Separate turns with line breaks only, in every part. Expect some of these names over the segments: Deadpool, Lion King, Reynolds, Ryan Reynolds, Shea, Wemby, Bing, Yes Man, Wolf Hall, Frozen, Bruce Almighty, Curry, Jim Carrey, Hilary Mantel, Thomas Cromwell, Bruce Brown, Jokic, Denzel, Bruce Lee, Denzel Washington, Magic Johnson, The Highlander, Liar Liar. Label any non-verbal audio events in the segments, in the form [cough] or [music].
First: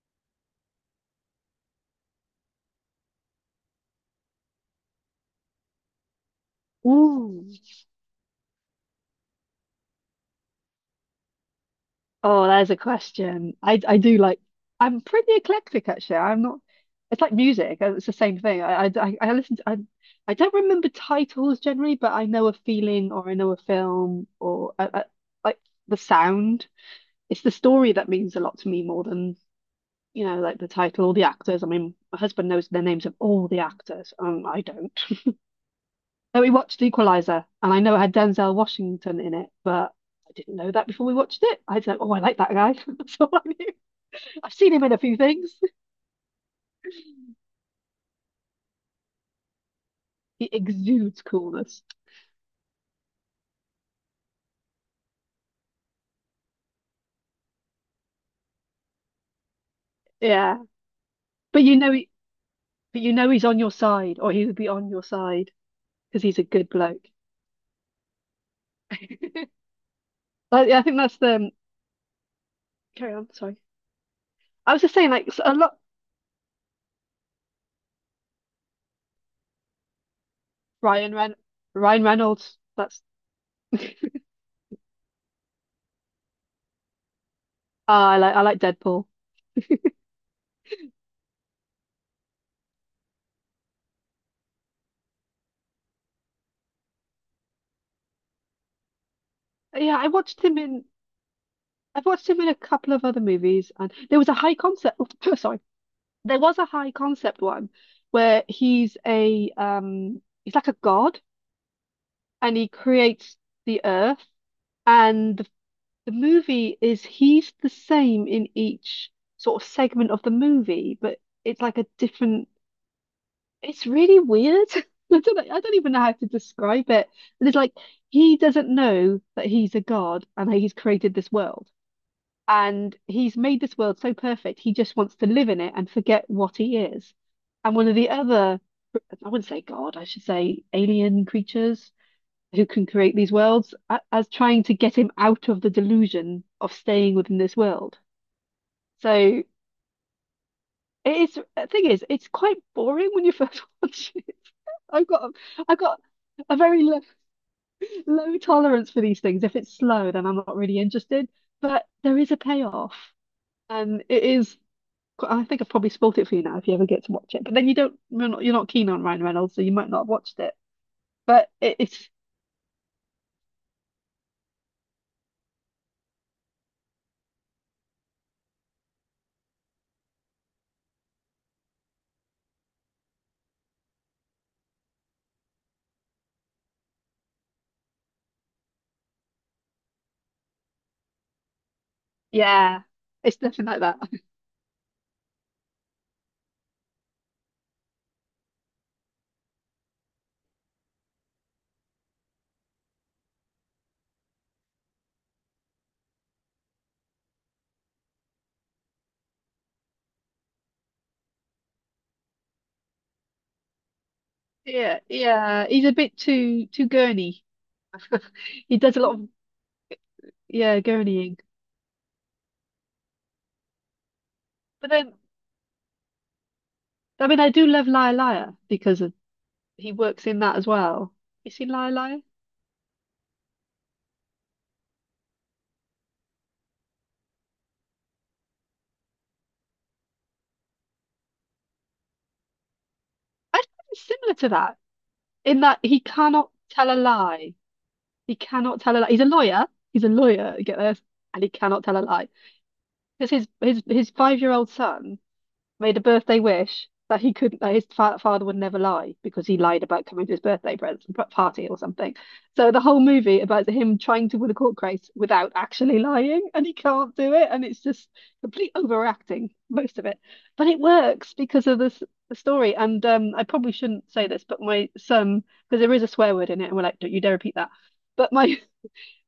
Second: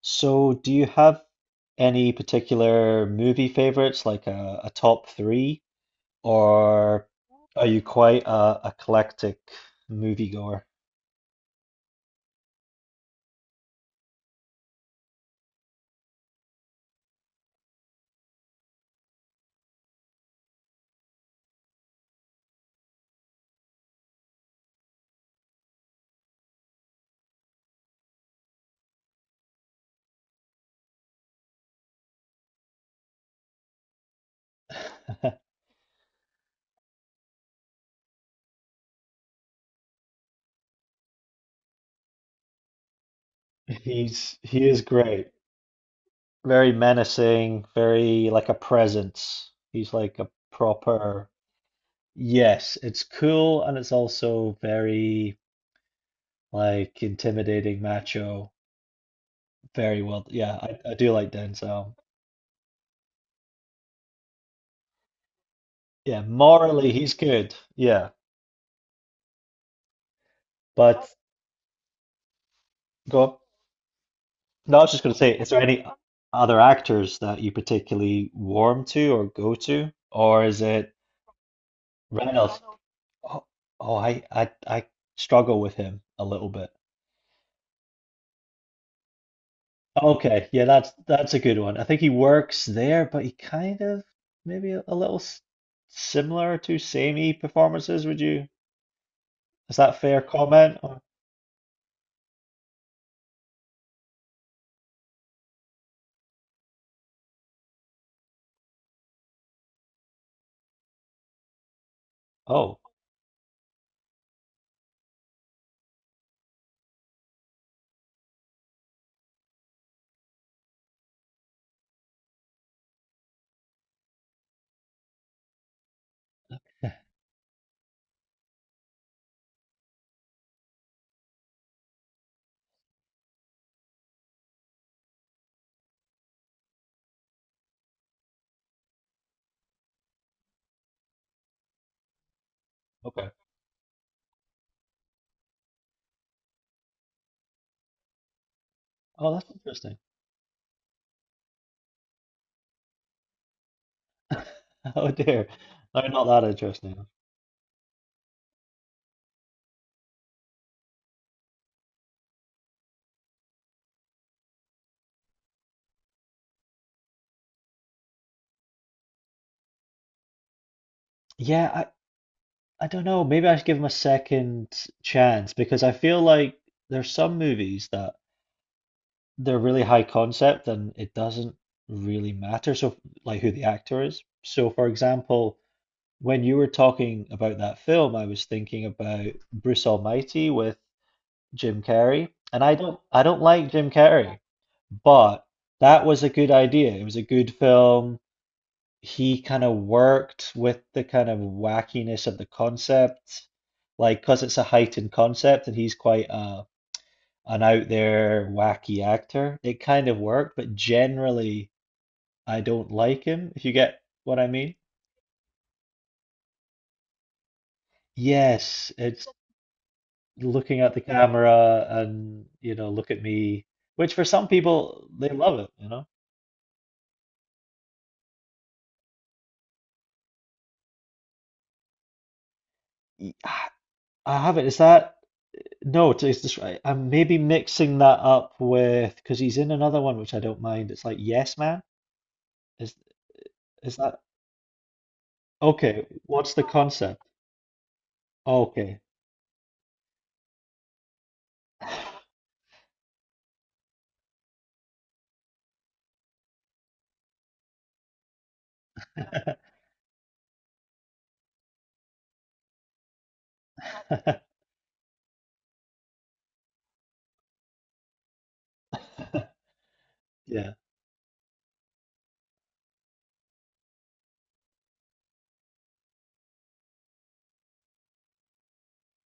So, do you have any particular movie favorites, like a top three, or
Ooh.
are you quite a eclectic moviegoer?
Oh, there's a question. I do like I'm pretty eclectic actually. I'm not it's like music. It's the same thing. I listen to, I don't remember titles generally, but I know a feeling or I know a film or like the sound. It's the story that means a lot to me more than, like the title or the actors. I mean, my husband knows the names of all the actors. I don't.
[laughs]
So we watched Equalizer, and I know it had Denzel Washington in it, but I didn't know that before we watched it. I was like, oh, I like that guy. [laughs] That's all I knew.
He's
I've
he
seen
is
him in a few
great.
things. [laughs]
Very menacing, very like a presence. He's like a
He exudes
proper.
coolness.
Yes, it's cool and it's also very like intimidating macho. Very well. Yeah,
Yeah,
I do like
but
Denzel.
he's on your side, or he would be on your side
Yeah,
because he's a good
morally
bloke.
he's good. Yeah.
[laughs] But yeah, I think
But
that's the carry
go
on.
on.
Sorry, I
No, I
was
was
just
just
saying
going to
like
say,
so
is
a
there
lot.
any other actors that you particularly warm to or go to, or is it
Ryan Ren Ryan Reynolds.
Reynolds?
That's
Oh, oh, I struggle with him a little bit.
ah, I like Deadpool.
Okay, yeah, that's a good one. I think he works there, but he kind of maybe a little similar to samey performances. Would you? Is that a
Yeah,
fair comment? Or,
I've watched him in a couple of other movies, and there was a high concept. [laughs] sorry, There was a high concept one where he's like a god and he
oh,
creates the earth and the movie is he's the same in each sort of segment of the movie but it's like a different it's really weird. [laughs] I don't know, I don't even know how to describe it. And it's like he doesn't know that he's a god and that he's created this world. And he's made this world so perfect, he just wants to live in it and forget what he is. And one of the other, I wouldn't say God, I should say alien creatures who can create
okay.
these worlds, as trying to get him out of the delusion of staying within this world.
Oh,
So
that's interesting.
it's the thing is, it's quite boring when you first [laughs] watch it.
[laughs] Oh dear.
I've got
No, not that
a very
interesting.
low tolerance for these things. If it's slow, then I'm not really interested. But there is a payoff. And it is I think I've probably spoiled it for you now if you ever get to watch it. But then you're not keen on Ryan Reynolds, so you might not have watched it. But it,
Yeah,
it's,
I don't know. Maybe I should give them a second chance because I feel like there's some movies that they're really high concept and it doesn't really matter. So, like who the actor is. So, for example, when you were talking about that film, I was thinking about Bruce Almighty with Jim Carrey, and I
yeah,
don't I
it's
don't
nothing
like
like
Jim
that. [laughs]
Carrey, but that was a good idea. It was a good film he kind of worked with the kind of wackiness of the concept, like because it's a heightened concept and he's quite a an out there wacky actor. It kind of worked, but generally I don't like him, if you get what I mean.
Yeah, yeah, he's a bit too gurney. He
Yes,
does a lot
it's
of
looking
yeah
at the, yeah,
gurneying.
camera and you know, look at me, which for some
But
people
then,
they love it.
I mean, I do love Liar Liar because of, he works in that as well. You seen Liar Liar?
Y- I I have it. Is that. No, it's, just, I'm maybe mixing that up with because he's in another one which I don't mind. It's like Yes Man. Is
I think
is
it's
that
similar to that in that he
okay?
cannot
What's the
tell a
concept?
lie. He cannot tell
Okay.
a lie. He's a lawyer. He's a lawyer. Get this? And he cannot tell a lie because his 5 year old son made a birthday wish that he couldn't that his fa father would never lie because he lied about coming to his party or something. So the whole movie about him trying to win a
[laughs]
court case without actually lying, and he can't do it, and it's just complete overacting most of it, but
Yeah.
it works because of this the story. And I probably shouldn't say this, but my son because there is a swear word in it, and we're like, don't you dare repeat that. But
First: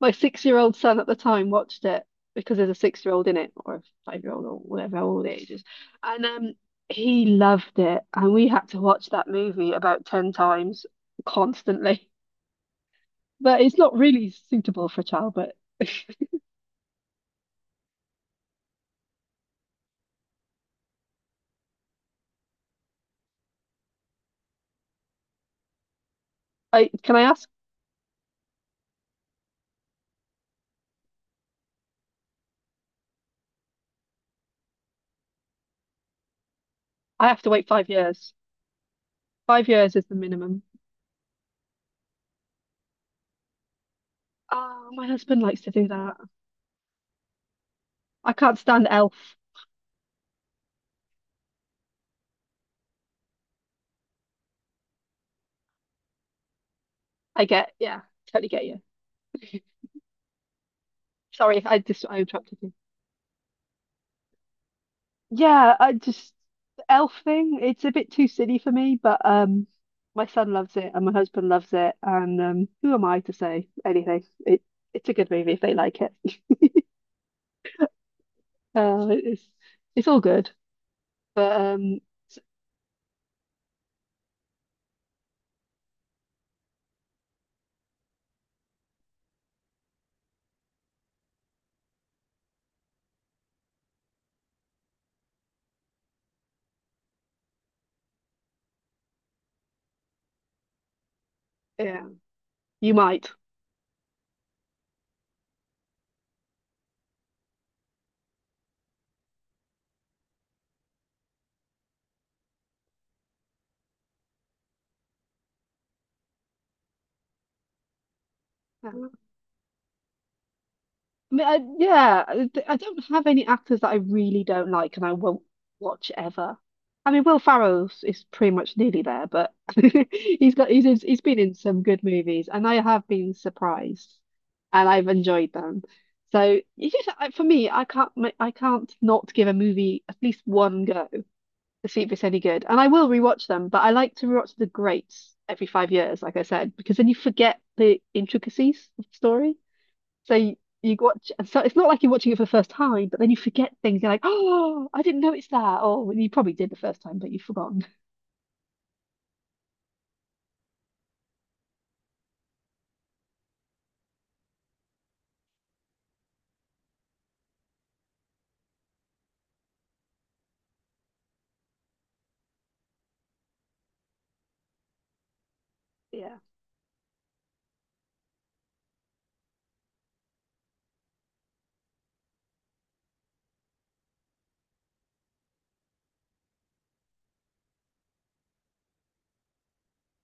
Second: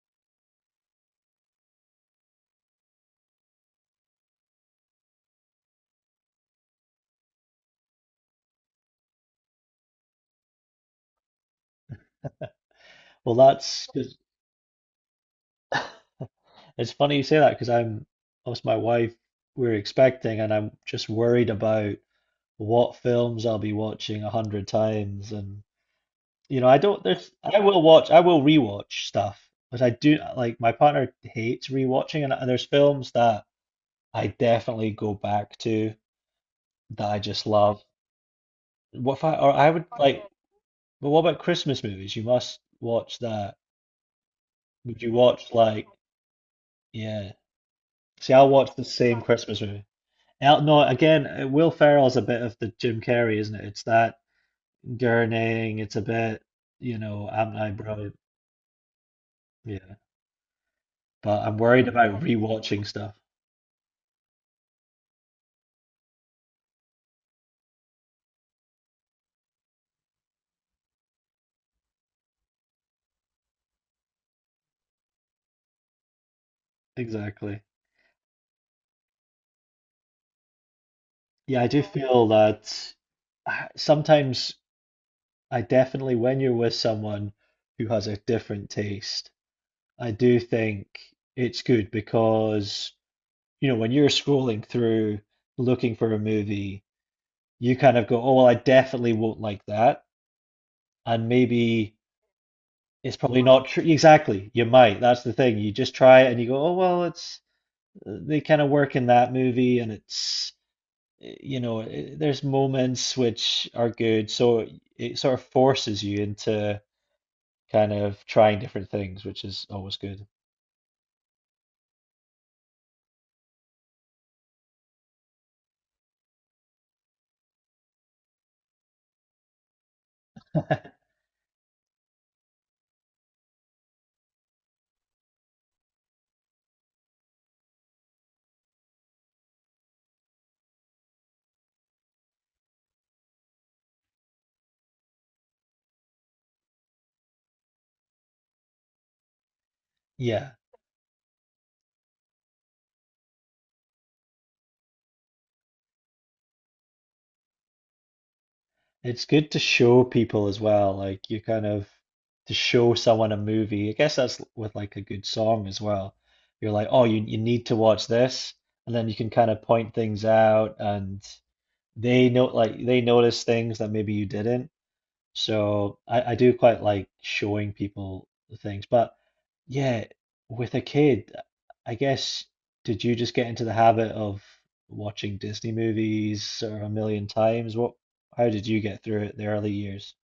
my six-year-old son at the time watched it because there's a six-year-old in it, or a five-year-old, or whatever how old age is, and he loved it, and we had to watch that movie about ten times constantly. [laughs]
Well,
But it's
that's
not
'cause
really suitable for a child. But [laughs]
it's funny you say that because I'm, us, my wife, we're expecting and I'm just worried about what films I'll be watching 100 times and you know I
I
don't
can I
there's
ask?
I will rewatch stuff but I do like my partner hates rewatching and there's films that. I definitely go back to that I
I have
just
to wait
love.
5 years.
What if I or
Five
I would
years is the
like,
minimum.
but what about Christmas movies? You must watch that.
Oh,
Would
my
you
husband
watch
likes to
like,
do that.
yeah. See,
I
I'll
can't
watch the
stand Elf.
same Christmas movie. No, again, Will Ferrell's a bit of the Jim Carrey, isn't it? It's that gurning, it's a bit, you know,
I
I'm
get, yeah,
eyebrow.
totally get you.
Yeah.
[laughs]
But I'm
Sorry,
worried
I
about
interrupted you.
rewatching stuff.
Yeah, I just the elf thing, it's a bit too silly for me, but my son loves it and my husband loves it and who am I to say anything? It's a good movie if they like it. [laughs]
Exactly.
Uh, it's it's all good. But
Yeah, I do feel that sometimes I definitely, when you're with someone who has a different taste, I do think it's good because, you know, when you're scrolling through looking for a movie, you kind of go, oh, well, I definitely won't like that. And maybe
yeah, you
it's
might.
probably not true. Exactly. You might. That's the thing. You just try it and you go, oh, well, it's, they kind of work in that movie and it's, you know, there's moments which are good. So it sort of forces you into, kind of trying different things, which is always good.
I mean, yeah, I don't have any actors that I really don't like and I won't watch ever. I mean, Will Ferrell's is pretty much nearly there, but [laughs]
[laughs]
he's been in some good movies, and I have been surprised, and I've enjoyed them. So you just, for me, I can't not give a movie at least one go to see if it's any good, and I will rewatch them. But I like to rewatch the greats every 5 years, like I said, because then you forget the intricacies of the story. So
Yeah,
you watch, so it's not like you're watching it for the first time, but then you forget things. You're like, oh, I didn't notice that. Or well, you probably did the first time, but you've forgotten.
it's good to show people as well. Like you kind of to show someone a movie. I guess that's with like a good song as well. You're like, oh, you need to watch this, and then you can kind of point things out, and they know like they notice things that maybe you didn't. So I
Yeah.
do quite like showing people the things. But yeah, with a kid, I guess, did you just get into the habit of watching Disney movies or a million times? What, how did you get through it the early years?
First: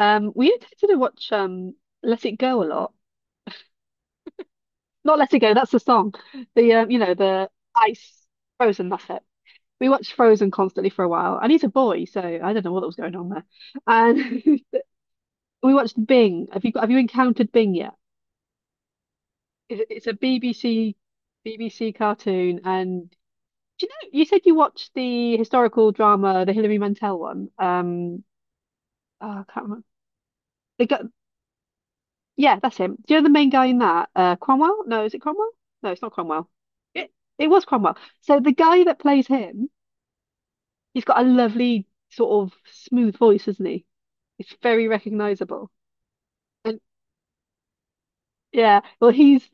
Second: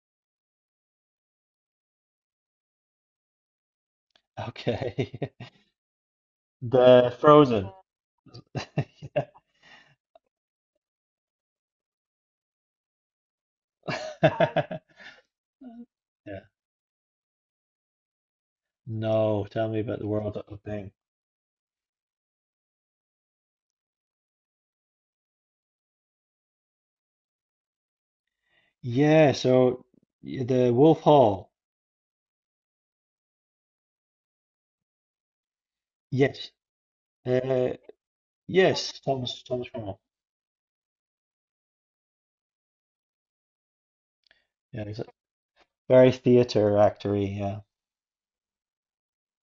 We tended to watch Let It Go a lot.
Okay.
Not Let It
[laughs]
Go, that's the song. The you know,
The
the
Frozen.
ice
[laughs]
frozen, that's it.
Yeah.
We watched Frozen constantly for a while, and he's a boy, so I don't know what was going on there. And [laughs]
[laughs]
we watched
Yeah.
Bing. Have you encountered Bing yet?
No, tell me
It-
about
It's
the
a
World of Thing.
BBC cartoon, and do you know you said you watched the historical drama, the Hilary Mantel one. Oh,
Yeah,
I can't
so
remember.
the
They got
Wolf Hall.
yeah, that's him. Do you know the main guy in that? Cromwell? No, is it Cromwell? No, it's not Cromwell.
Yes.
It it was
Uh,
Cromwell. So the guy that
yes,
plays
Thomas
him,
Thomas Cromwell.
he's got a lovely sort of smooth voice, isn't he? It's
Yeah,
very recognizable.
very theater
And
actory, yeah.
yeah,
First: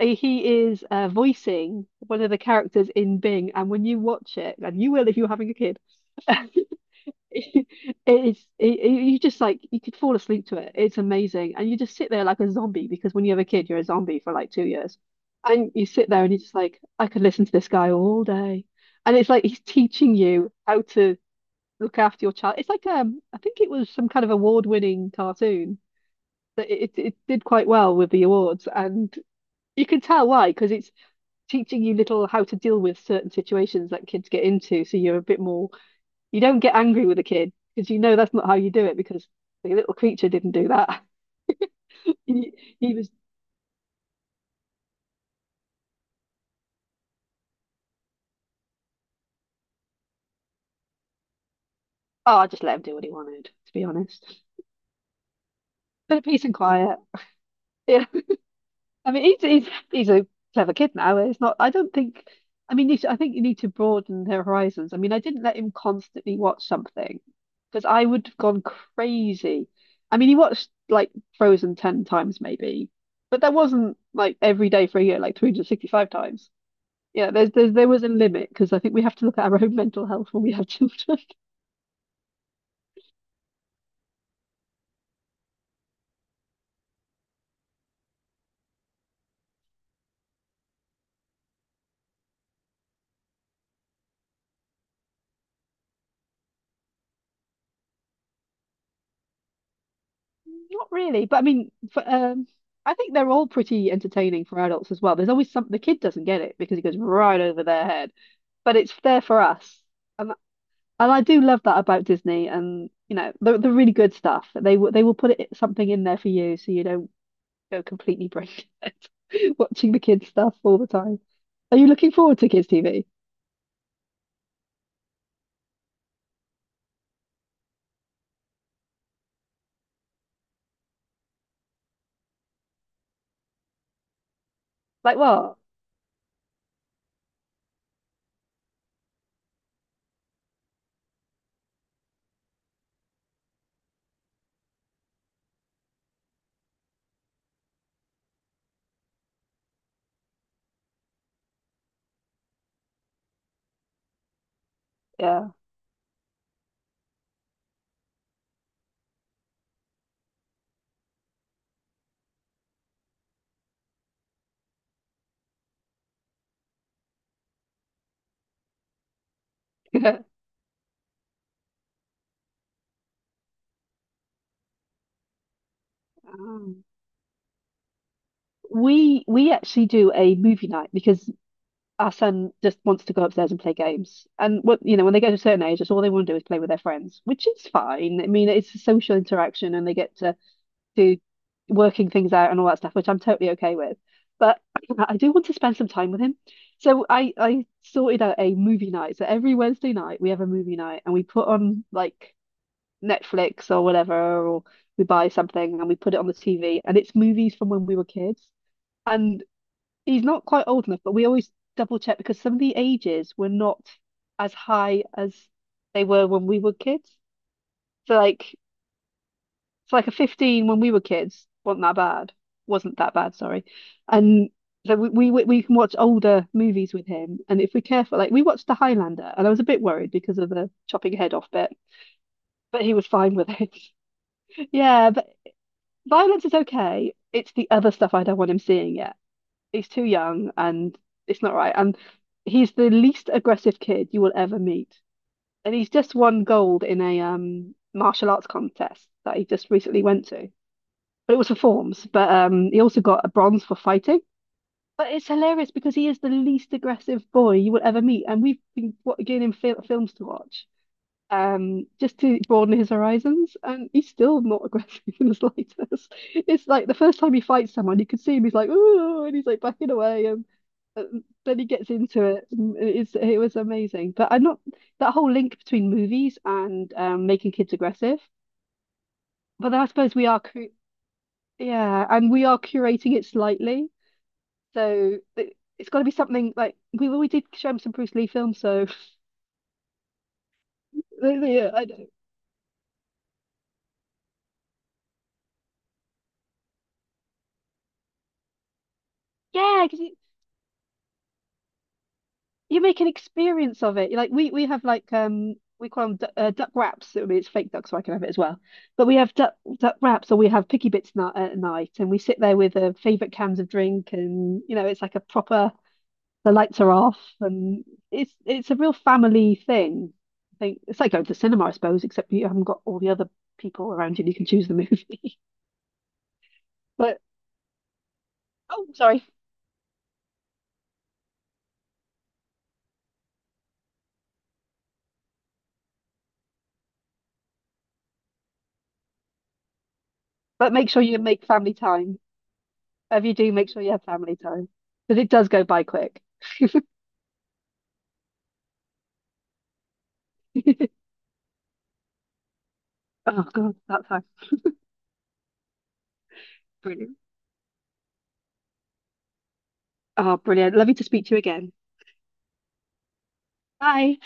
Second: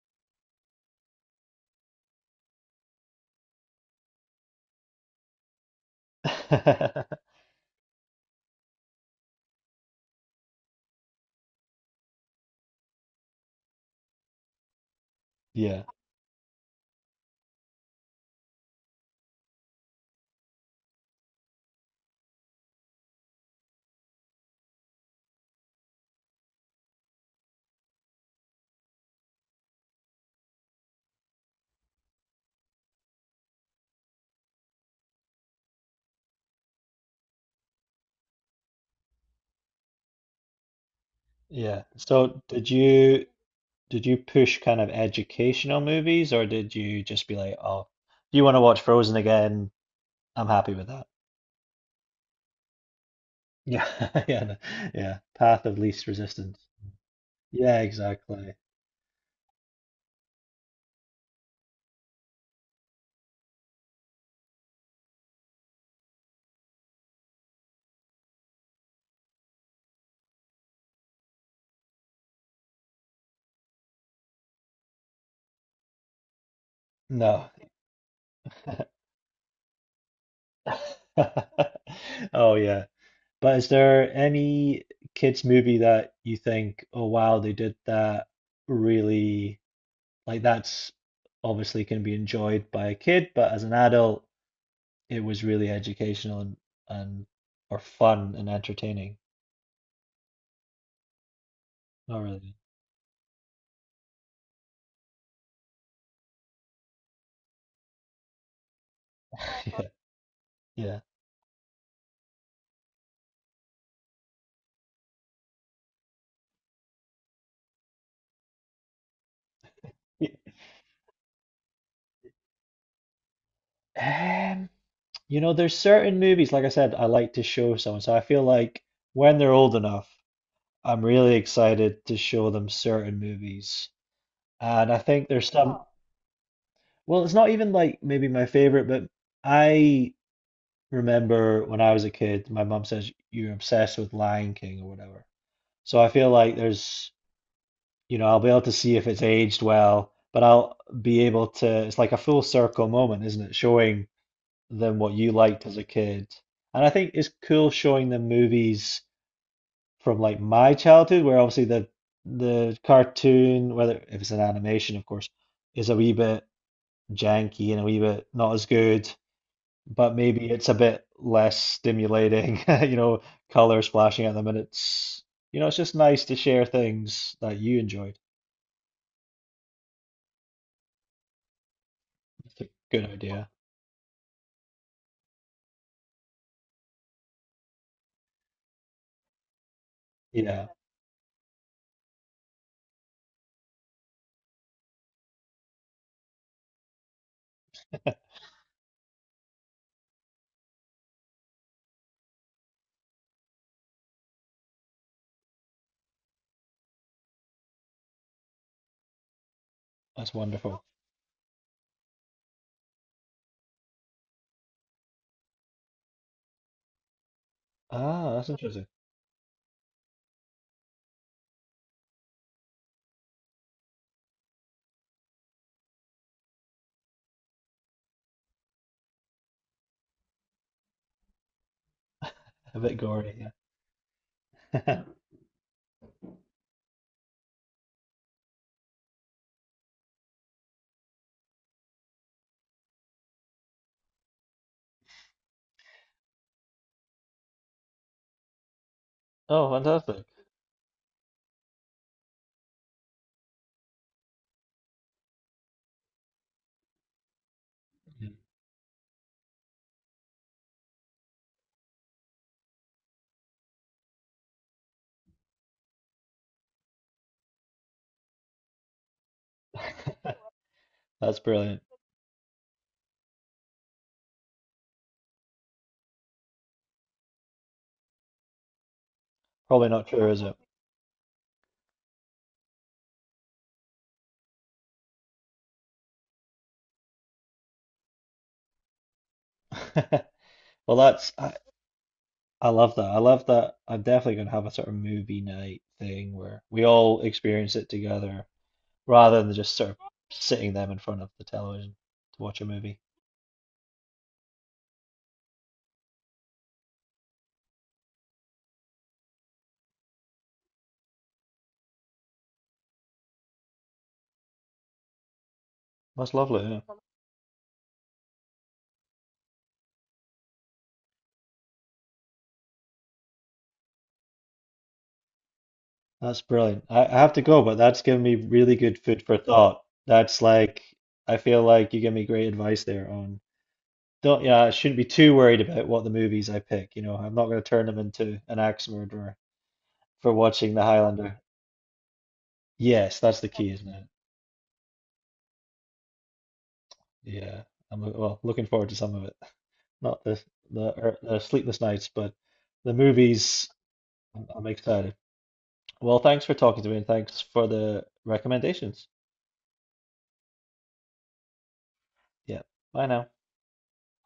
he is voicing one of the characters in Bing, and when you watch it, and you will if you're having a kid, [laughs] it
[laughs]
is you just like you could fall asleep to it. It's amazing, and you just sit there like a zombie because when you have a kid, you're a zombie for like 2 years, and
Yeah,
you sit there and you're just like, I could listen to this guy all day, and it's like he's teaching you how to look after your child. It's like I think it was some kind of award-winning cartoon that it did quite well with the awards and you can tell why, because it's teaching you little how to deal with certain situations that kids get into. So you're a bit more, you don't get angry with a kid because you know that's not how you do it because the little creature didn't do that. [laughs]
yeah. So
He,
did
he was,
you did you push kind of educational movies or did you just be like, oh, you want to watch Frozen again? I'm happy with that.
oh, I just let him do what he wanted, to be
Yeah, [laughs]
honest.
yeah, no, yeah. Path of least
But peace and
resistance.
quiet.
Yeah,
Yeah.
exactly.
I mean, he's a clever kid now. It's not. I don't think. I mean, you should, I think you need to broaden their horizons. I mean, I didn't let him constantly watch something because I would have gone crazy. I mean, he watched like Frozen ten times maybe, but that wasn't like every day for a year, like 365 times. Yeah,
No.
there was a limit because I think we have to look at our own mental health when we have
[laughs]
children.
Oh yeah. But is there any kids movie that you think, oh wow, they did that really. Like that's obviously can be enjoyed by a kid, but as an adult, it was really educational and, or fun and entertaining.
[laughs] Not really, but I mean,
Not really.
I think they're all pretty entertaining for adults as well. There's always something the kid doesn't get it because it goes right over their head, but it's there for us.
[laughs] Yeah.
And
Yeah.
I do love that about Disney, and you know the really good stuff. They will put it, something in there for you so you don't go completely brain dead [laughs] watching the kids
Y-
stuff all the time. Are you looking forward to kids TV?
Um, you know, there's certain movies, like I said, I like to show someone. So I feel like when they're old enough, I'm really excited to show them certain movies. And I
Like
think there's
what?
some. Oh, well, it's not even like maybe my favorite, but I remember when I was a kid, my mum says, you're obsessed with Lion King or whatever. So I feel like there's, you know, I'll be able to see if it's aged well, but I'll be able to, it's like a full circle moment, isn't it? Showing them what you
Yeah.
liked as a kid. And I think it's cool showing them movies from like my childhood, where obviously the cartoon, whether if it's an animation, of course, is a wee bit janky and a wee bit not as good, but
[laughs]
maybe it's a bit less stimulating, [laughs] you know, color splashing at them, and it's, you know, it's just nice to share
Um,
things that you enjoy.
we actually do a movie night because our son
That's a
just
good
wants to go
idea.
upstairs and play games. And what you know, when they get to a certain age, that's all they want to do is play with their friends, which is fine. I mean, it's a social interaction and they get
Yeah,
to working things out and all that stuff, which I'm totally okay with. But [clears throat] I do want to spend some time with him. So I sorted out a movie night. So every Wednesday night we have a movie night and we put on like Netflix or whatever, or we buy something and we put it on the TV and it's movies from when we were kids. And he's
that's
not quite
wonderful.
old enough, but we always double check because some of the ages were not as high as they were when we were kids. So
Ah, that's interesting.
like a 15 when we were kids wasn't that bad. Wasn't that bad, sorry. And so we can watch older movies with him. And if we're careful, like we watched The Highlander and I was a bit worried because of the chopping head off bit,
A
but he
bit
was fine
gory,
with it. [laughs]
yeah. [laughs]
Yeah, but violence is okay. It's the other stuff I don't want him seeing yet. He's too young and it's not right. And he's the least aggressive kid you will ever meet. And he's just won gold in a martial arts contest that he
Oh,
just recently
fantastic.
went to, but it was for forms. But he also got a bronze for fighting. But it's hilarious because he is the least aggressive boy you will ever meet,
Mm.
and we've been getting him films to watch, just to broaden his horizons, and he's still not [laughs] aggressive in the slightest. [laughs] It's like the first time he fights someone, you can see him. He's like, ooh, and he's like backing away,
[laughs]
and
That's
then he
brilliant.
gets into it. And It's it was amazing. But I'm not that whole link between movies and making kids aggressive. But I
Probably not
suppose we
true,
are
is it?
cre yeah, and we are curating it slightly. So it's got to be something like we did show him some Bruce Lee films, so [laughs]
[laughs] Well, that's I,
yeah, I don't,
I love that. I love that. I'm definitely gonna have a sort of movie night thing where we all experience it together rather than just
yeah,
sort of
because
sitting them in front of the television to watch a
you
movie.
make an experience of it. Like we have like we call them du duck wraps. I mean, it's fake duck, so I can have it as well. But we have duck wraps, or we have picky bits na at night, and we sit there with favorite cans of drink, and you know, it's like a proper
That's
the
lovely,
lights are
yeah.
off, and it's a real family thing. I think it's like going to the cinema, I suppose, except you haven't got all the other people around you and you can choose the movie. [laughs]
That's brilliant. I
But
have to go, but that's given me really
oh,
good food
sorry.
for thought. That's like I feel like you give me great advice there on, don't, yeah, I shouldn't be too worried about what the movies I pick. You know, I'm not going to turn them into an axe murderer for watching
But
The
make sure you
Highlander.
make family time.
Yes,
If you
that's the
do, make
key,
sure
isn't
you have
it?
family time because it does go by quick.
Yeah, I'm well looking forward to some of it. Not the
[laughs]
the, er, the sleepless nights, but the
Oh
movies.
God, that sounds
I'm excited. Well, thanks for talking to me, and
brilliant.
thanks for the recommendations.
Oh, brilliant. Lovely to speak to you again.
Yeah, bye now.
Bye.